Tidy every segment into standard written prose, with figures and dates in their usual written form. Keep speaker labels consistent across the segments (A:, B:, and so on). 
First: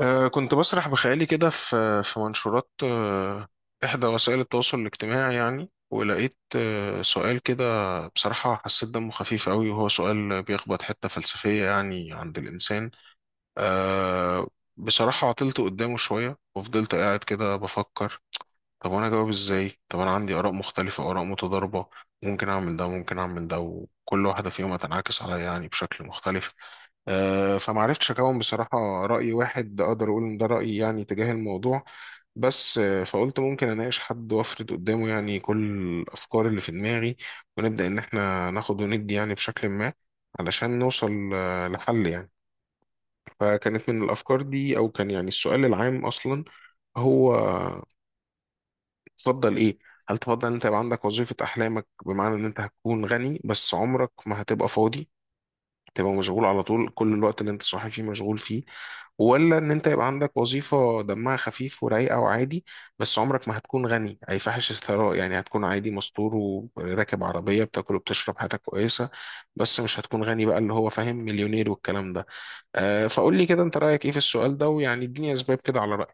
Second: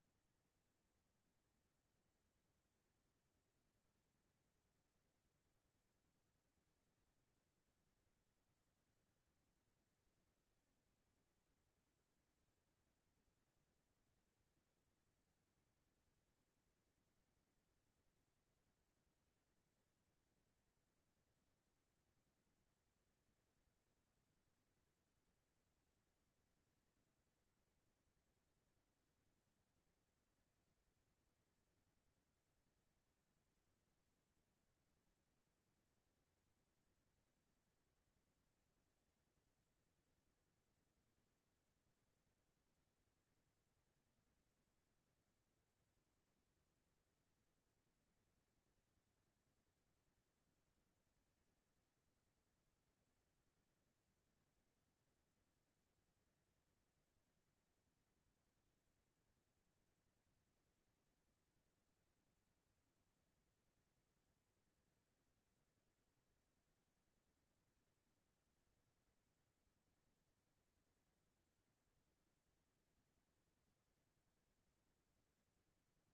A: كنت بسرح بخيالي كده في منشورات إحدى وسائل التواصل الاجتماعي يعني، ولقيت سؤال كده. بصراحة حسيت دمه خفيف قوي، وهو سؤال بيخبط حتة فلسفية يعني عند الإنسان. أه بصراحة عطلت قدامه شوية وفضلت قاعد كده بفكر: طب وانا اجاوب ازاي؟ طب انا عندي اراء مختلفه، اراء متضاربه، ممكن اعمل ده ممكن اعمل ده، وكل واحده فيهم هتنعكس عليا يعني بشكل مختلف. فما عرفتش اكون بصراحه راي واحد اقدر اقول ان ده رايي يعني تجاه الموضوع. بس فقلت ممكن اناقش حد وافرد قدامه يعني كل الافكار اللي في دماغي، ونبدا ان احنا ناخد وندي يعني بشكل ما علشان نوصل لحل يعني. فكانت من الافكار دي، او كان يعني السؤال العام اصلا هو: تفضل ايه؟ هل تفضل ان انت يبقى عندك وظيفة احلامك، بمعنى ان انت هتكون غني بس عمرك ما هتبقى فاضي، تبقى مشغول على طول، كل الوقت اللي انت صاحي فيه مشغول فيه؟ ولا ان انت يبقى عندك وظيفة دمها خفيف ورايقة وعادي، بس عمرك ما هتكون غني اي فاحش الثراء، يعني هتكون عادي مستور وراكب عربية بتاكل وبتشرب، حياتك كويسة، بس مش هتكون غني بقى اللي هو فاهم مليونير والكلام ده؟ فقول لي كده انت رأيك ايه في السؤال ده، ويعني اديني اسباب كده على.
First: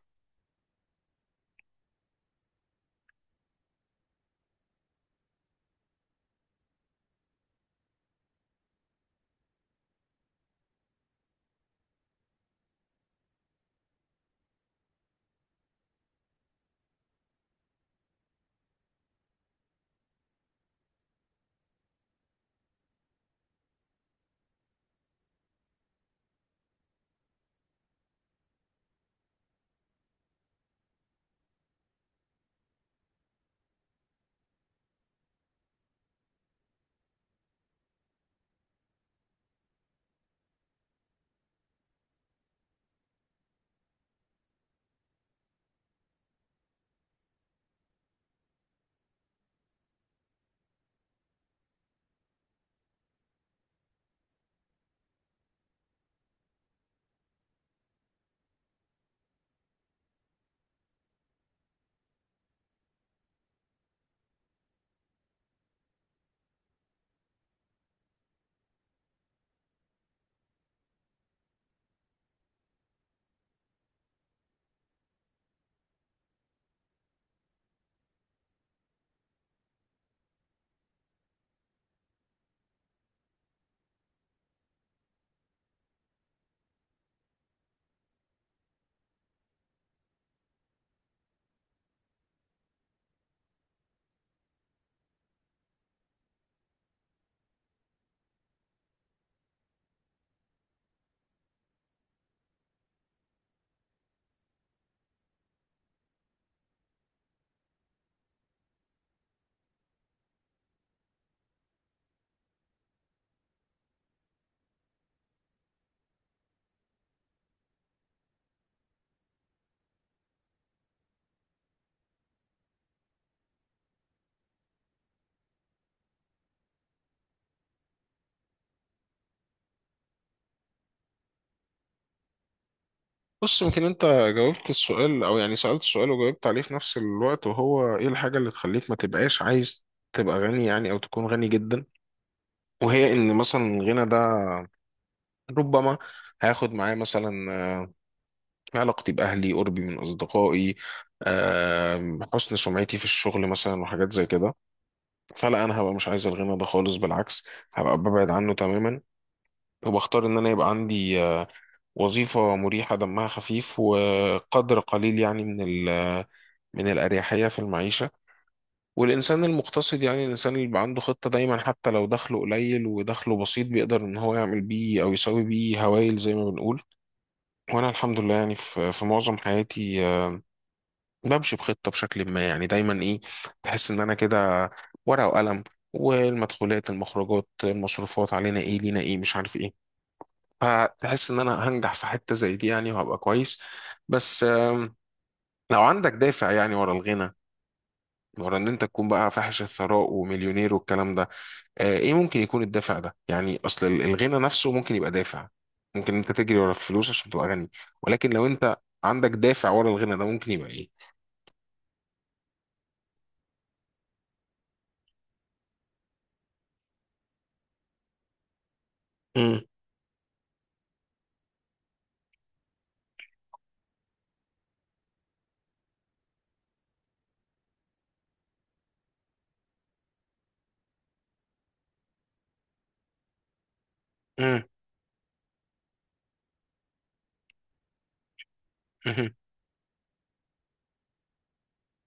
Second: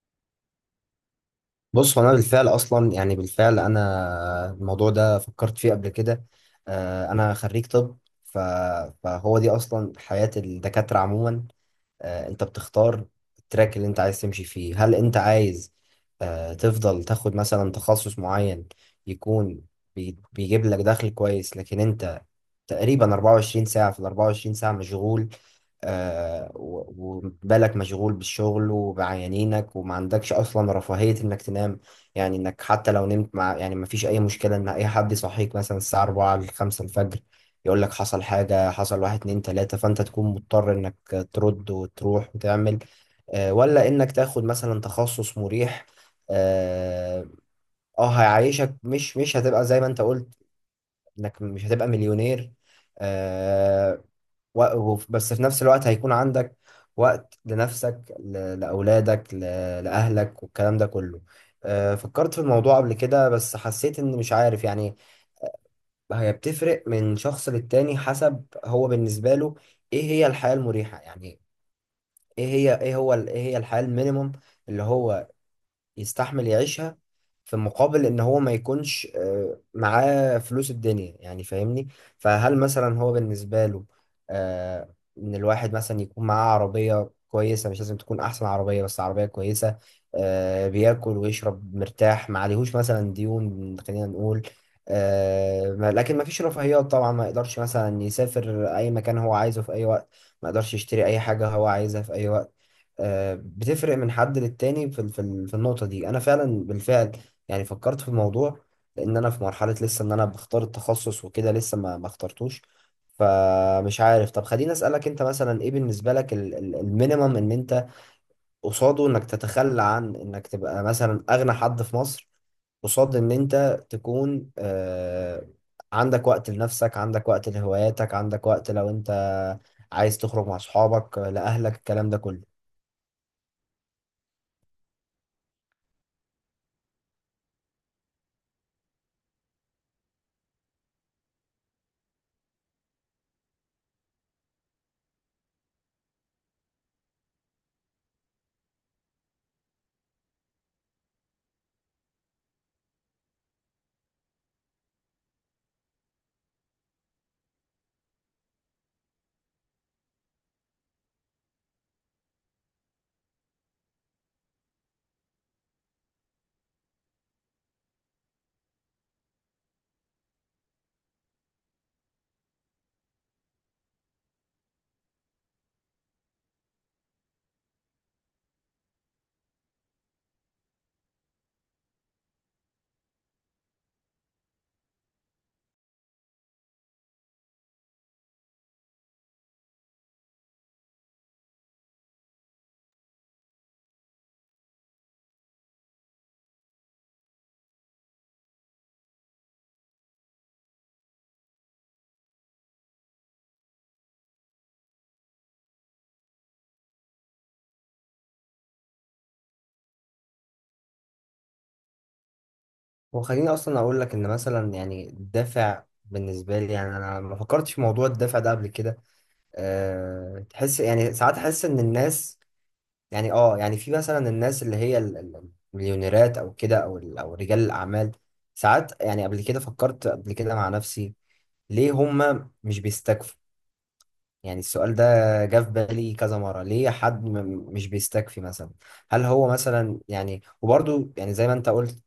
B: بص هو انا بالفعل اصلا يعني بالفعل انا الموضوع ده فكرت فيه قبل كده. انا خريج طب. ف- فهو دي اصلا حياة الدكاترة عموما. انت بتختار التراك اللي انت عايز تمشي فيه. هل انت عايز تفضل تاخد مثلا تخصص معين يكون بيجيب لك دخل كويس، لكن انت تقريبا 24 ساعة في ال 24 ساعة مشغول. وبالك مشغول بالشغل وبعيانينك، وما عندكش اصلا رفاهية انك تنام، يعني انك حتى لو نمت مع يعني ما فيش اي مشكلة ان اي حد يصحيك مثلا الساعة 4 ل 5 الفجر، يقول لك حصل حاجة، حصل واحد اتنين تلاتة، فانت تكون مضطر ترد وتروح وتعمل. ولا انك تاخد مثلا تخصص مريح، اه، هيعيشك. مش هتبقى زي ما انت قلت، انك مش هتبقى مليونير، آه، بس في نفس الوقت هيكون عندك وقت لنفسك، لأولادك، لأهلك والكلام ده كله. آه، فكرت في الموضوع قبل كده بس حسيت ان مش عارف، يعني هي بتفرق من شخص للتاني حسب هو بالنسبة له ايه هي الحياة المريحة، يعني ايه هي، ايه هو ال-، ايه هي الحياة المينيموم اللي هو يستحمل يعيشها في مقابل ان هو ما يكونش معاه فلوس الدنيا، يعني فاهمني؟ فهل مثلا هو بالنسبة له ان الواحد مثلا يكون معاه عربية كويسة، مش لازم تكون احسن عربية بس عربية كويسة، بياكل ويشرب مرتاح، ما عليهوش مثلا ديون، خلينا نقول، لكن ما فيش رفاهيات طبعا، ما يقدرش مثلا يسافر اي مكان هو عايزه في اي وقت، ما يقدرش يشتري اي حاجة هو عايزها في اي وقت. آه، بتفرق من حد للتاني. في ال-، في ال-، في النقطة دي أنا فعلا بالفعل يعني فكرت في الموضوع، لأن أنا في مرحلة لسه إن أنا بختار التخصص وكده، لسه ما اخترتوش. فمش عارف، طب خليني أسألك أنت مثلا إيه بالنسبة لك ال-، ال- المينيمم إن أنت قصاده إنك تتخلى عن إنك تبقى مثلا أغنى حد في مصر، قصاد إن أنت تكون عندك وقت لنفسك، عندك وقت لهواياتك، عندك وقت لو أنت عايز تخرج مع أصحابك، لأهلك، الكلام ده كله.
A: بص، يمكن انت جاوبت السؤال او يعني سألت السؤال وجاوبت عليه في نفس الوقت. وهو ايه الحاجة اللي تخليك ما تبقاش عايز تبقى غني يعني، او تكون غني جدا؟ وهي ان مثلا الغنى ده ربما هياخد معايا مثلا علاقتي باهلي، قربي من اصدقائي، حسن سمعتي في الشغل مثلا، وحاجات زي كده. فلا، انا هبقى مش عايز الغنى ده خالص، بالعكس هبقى ببعد عنه تماما، وبختار ان انا يبقى عندي وظيفة مريحة دمها خفيف وقدر قليل يعني من من الأريحية في المعيشة. والإنسان المقتصد يعني الإنسان اللي بيبقى عنده خطة دايما، حتى لو دخله قليل ودخله بسيط، بيقدر إن هو يعمل بيه أو يسوي بيه هوايل زي ما بنقول. وأنا الحمد لله يعني في معظم حياتي بمشي بخطة بشكل ما يعني، دايما إيه، بحس إن أنا كده ورقة وقلم، والمدخولات المخرجات المصروفات، علينا إيه لينا إيه، مش عارف إيه. فتحس ان انا هنجح في حتة زي دي يعني وهبقى كويس. بس لو عندك دافع يعني ورا الغنى، ورا ان انت تكون بقى فاحش الثراء ومليونير والكلام ده، ايه ممكن يكون الدافع ده يعني؟ اصل الغنى نفسه ممكن يبقى دافع، ممكن انت تجري ورا الفلوس عشان تبقى غني. ولكن لو انت عندك دافع ورا الغنى ده، ممكن يبقى ايه؟
B: وخليني اصلا اقول لك ان مثلا يعني الدافع بالنسبه لي، يعني انا ما فكرتش في موضوع الدافع ده قبل كده.
A: مم.
B: أه، تحس يعني ساعات، احس ان الناس، يعني اه يعني في مثلا الناس اللي هي ال-، ال- المليونيرات او كده، او ال-، او رجال الاعمال، ساعات يعني قبل كده فكرت قبل كده مع نفسي ليه هما مش بيستكفوا؟ يعني
A: مم.
B: السؤال ده جه في بالي كذا مرة، ليه حد مش بيستكفي مثلا؟ هل
A: مهم.
B: هو مثلا يعني، وبرضو يعني زي ما انت قلت،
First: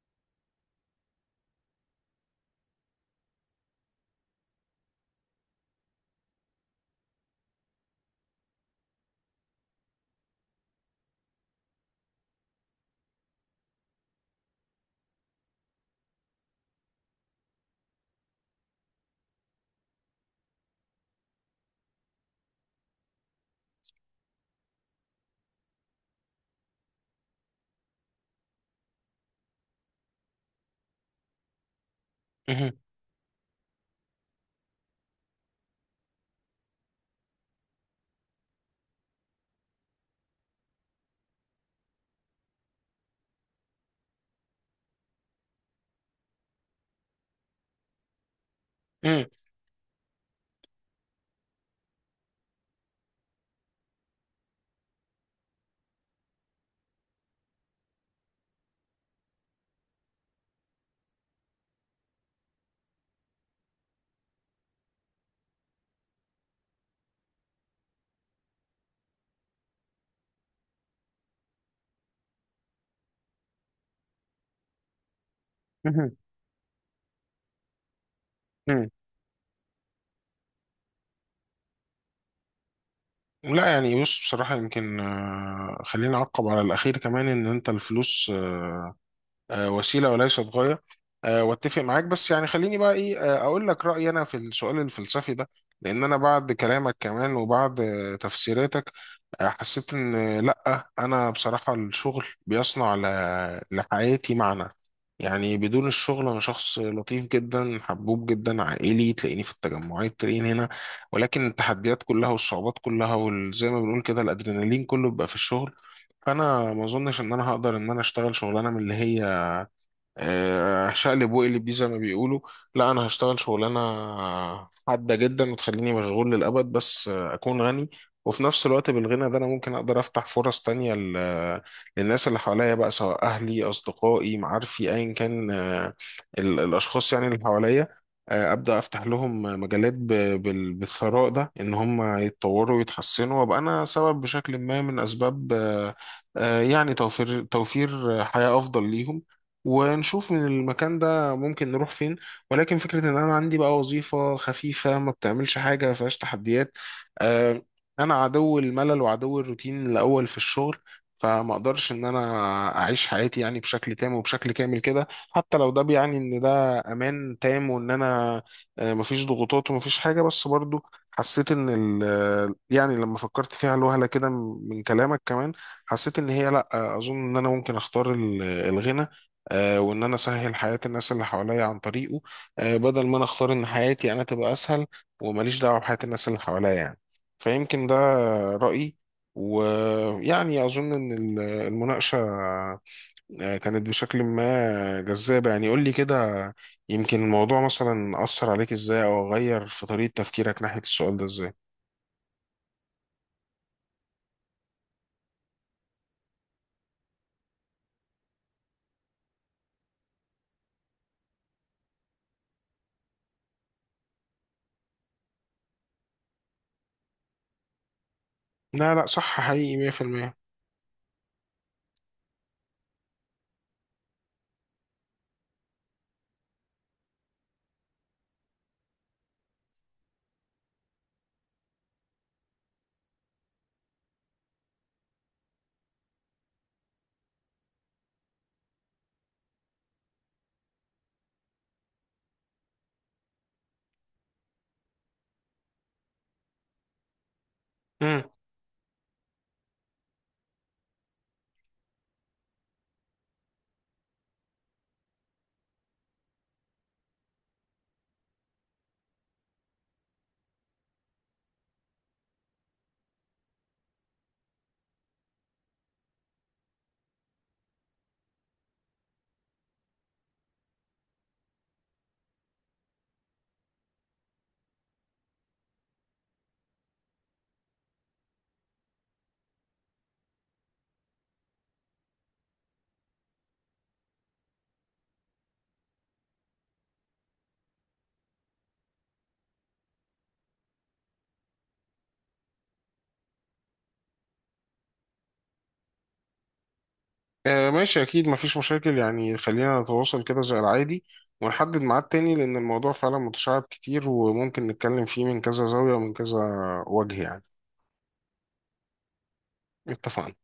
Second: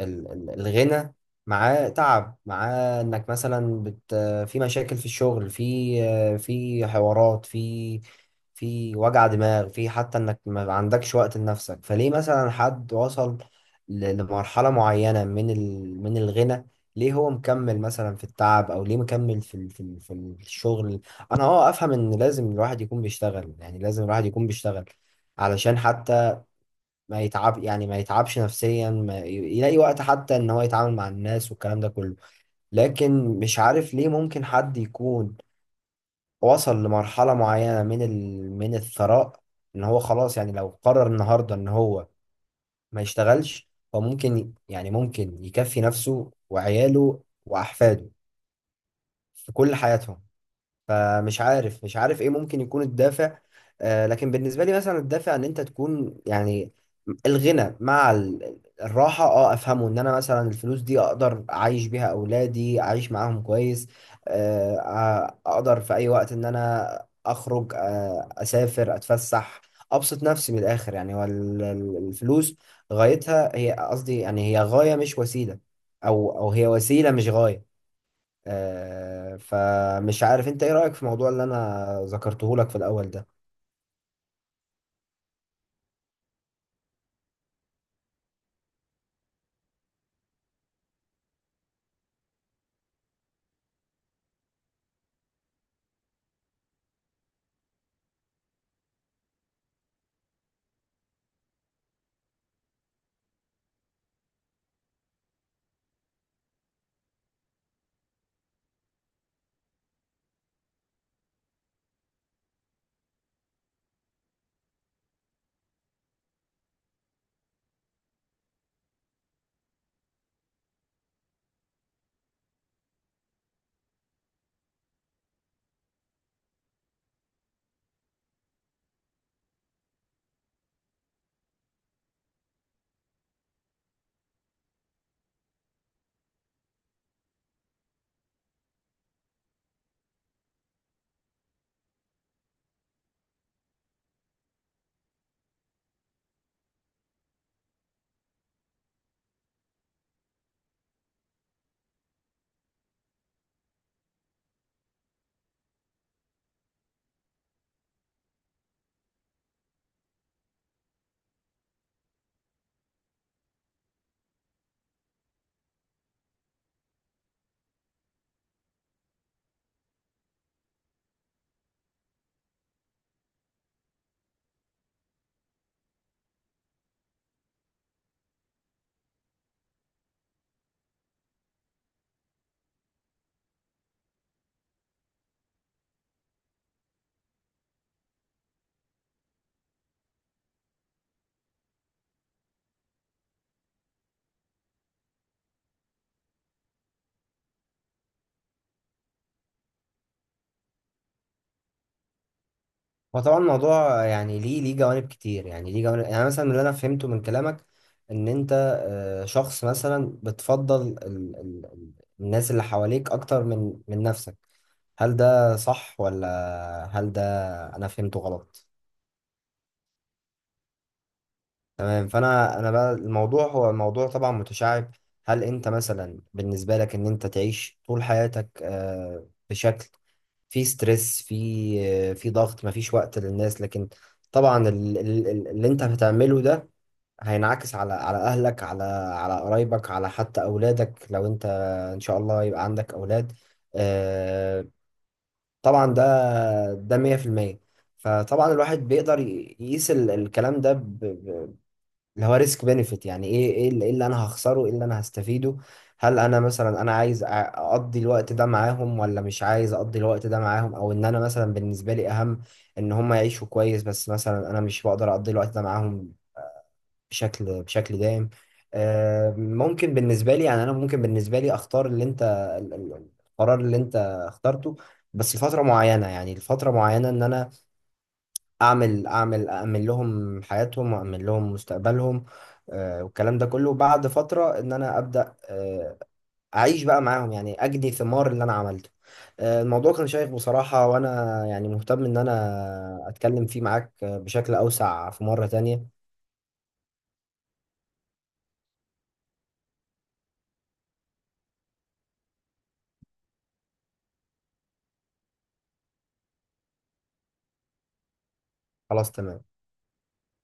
B: ال-، ال- الغنى معاه تعب، معاه انك مثلا بت، في مشاكل في الشغل، في حوارات، في في وجع دماغ، في حتى انك ما عندكش وقت لنفسك. فليه مثلا حد وصل لمرحلة معينة من ال من الغنى، ليه هو مكمل مثلا في التعب، او ليه مكمل في ال، في ال، في الشغل؟ انا اه افهم ان لازم الواحد يكون بيشتغل، يعني لازم الواحد يكون بيشتغل علشان حتى ما يتعب، يعني ما يتعبش نفسيا، ما ي- يلاقي وقت حتى ان هو يتعامل مع الناس والكلام ده كله.
A: مهم.
B: لكن مش عارف ليه ممكن حد يكون وصل لمرحلة معينة من ال، من الثراء، ان هو خلاص، يعني لو قرر النهاردة ان هو ما يشتغلش، هو ممكن يعني ممكن يكفي نفسه وعياله واحفاده
A: مهم.
B: في كل حياتهم. فمش عارف، مش عارف ايه ممكن يكون الدافع. آه، لكن بالنسبة لي مثلا الدافع ان انت تكون، يعني الغنى مع ال- الراحة، اه افهمه، ان انا مثلا الفلوس دي اقدر اعيش بيها اولادي، اعيش معاهم كويس، اقدر في اي وقت ان انا اخرج، آه اسافر، اتفسح، ابسط نفسي. من الاخر يعني، هو ال-، ال- الفلوس غايتها هي، قصدي يعني هي غاية مش وسيلة،
A: مهم.
B: او او هي وسيلة مش غاية.
A: مهم.
B: آه، فمش عارف انت ايه رأيك في الموضوع اللي انا ذكرته لك في الاول ده؟
A: لا، يعني بص، بصراحة يمكن خليني أعقب على الأخير كمان. إن أنت الفلوس وسيلة وليست غاية، واتفق معاك. بس يعني خليني بقى ايه، اقول لك رأيي انا في السؤال الفلسفي ده. لان انا بعد كلامك كمان وبعد تفسيراتك، حسيت ان لا، انا بصراحة الشغل بيصنع لحياتي معنى. يعني بدون الشغل انا شخص لطيف جدا، حبوب جدا، عائلي، تلاقيني في التجمعات تلاقيني هنا. ولكن التحديات كلها والصعوبات كلها وزي ما بنقول كده الادرينالين كله بيبقى في الشغل. فانا ما اظنش ان انا هقدر ان انا اشتغل شغلانه من اللي هي شقلب وقلب دي زي ما بيقولوا. لا، انا هشتغل شغلانه حاده جدا وتخليني مشغول للابد بس اكون غني. وفي نفس الوقت بالغنى ده انا ممكن اقدر افتح فرص تانية للناس اللي حواليا بقى، سواء اهلي اصدقائي معارفي ايا كان، الاشخاص يعني اللي حواليا. ابدا افتح لهم مجالات بالثراء ده، ان هم يتطوروا ويتحسنوا، وابقى انا سبب بشكل ما من اسباب، يعني توفير توفير حياه افضل ليهم، ونشوف من المكان ده ممكن نروح فين. ولكن فكرة ان انا عندي بقى وظيفة خفيفة، ما بتعملش حاجة، ما فيهاش تحديات، آه، انا عدو الملل وعدو الروتين الاول في الشغل. فما اقدرش ان انا اعيش حياتي يعني بشكل تام وبشكل كامل كده، حتى لو ده بيعني ان ده امان تام وان انا مفيش ضغوطات ومفيش حاجة. بس برضو حسيت ان ال يعني لما فكرت فيها الوهلة كده من كلامك كمان، حسيت ان هي لا، اظن ان انا ممكن اختار الغنى، وان انا اسهل حياه الناس اللي حواليا عن طريقه، بدل ما انا اختار ان حياتي انا تبقى اسهل وماليش دعوه بحياه الناس اللي حواليا يعني. فيمكن ده رايي. ويعني اظن ان المناقشه كانت بشكل ما جذابه يعني. قول لي كده يمكن الموضوع مثلا اثر عليك ازاي، او غير في طريقه تفكيرك ناحيه السؤال ده ازاي؟
B: هو طبعا الموضوع يعني ليه، ليه جوانب كتير، يعني ليه جوانب. يعني مثلا اللي انا فهمته من كلامك ان انت شخص مثلا بتفضل ال-، ال-، ال- الناس اللي حواليك اكتر من من نفسك. هل ده صح، ولا هل ده انا فهمته غلط؟
A: لا لا، صح حقيقي، 100%.
B: تمام. فانا بقى، الموضوع هو الموضوع طبعا متشعب. هل انت مثلا بالنسبة لك ان انت تعيش طول حياتك بشكل في ستريس، في ضغط، مفيش وقت للناس، لكن طبعا ال-، ال-، ال- اللي انت هتعمله ده هينعكس على، على اهلك، على، على قرايبك، على حتى اولادك، لو انت ان شاء الله يبقى عندك اولاد. آه، طبعا ده، ده 100%.
A: مم.
B: فطبعا الواحد بيقدر يقيس ال- الكلام ده، اللي هو ريسك بينفيت، يعني ايه، إيه اللي انا هخسره، ايه اللي انا هستفيده؟ هل انا مثلا، انا عايز اقضي الوقت ده معاهم، ولا مش عايز اقضي الوقت ده معاهم؟ او ان انا مثلا بالنسبه لي اهم ان هم يعيشوا كويس، بس مثلا انا مش بقدر اقضي الوقت ده معاهم بشكل دائم. آه، ممكن بالنسبه لي، يعني انا ممكن بالنسبه لي اختار اللي انت ال-، ال- القرار اللي انت اخترته، بس لفتره معينه، يعني لفتره معينه ان انا اعمل لهم حياتهم، واعمل لهم مستقبلهم. آه، والكلام ده كله، بعد فترة ان انا ابدا اعيش بقى معاهم، يعني اجني ثمار اللي انا عملته. آه، الموضوع كان شيق بصراحة، وانا يعني مهتم ان انا اتكلم فيه معاك بشكل اوسع في مرة تانية.
A: آه، ماشي، أكيد مفيش مشاكل يعني. خلينا نتواصل كده زي العادي، ونحدد ميعاد تاني، لأن الموضوع فعلا متشعب كتير وممكن نتكلم فيه من كذا زاوية ومن كذا وجه يعني.
B: خلاص تمام.
A: اتفقنا.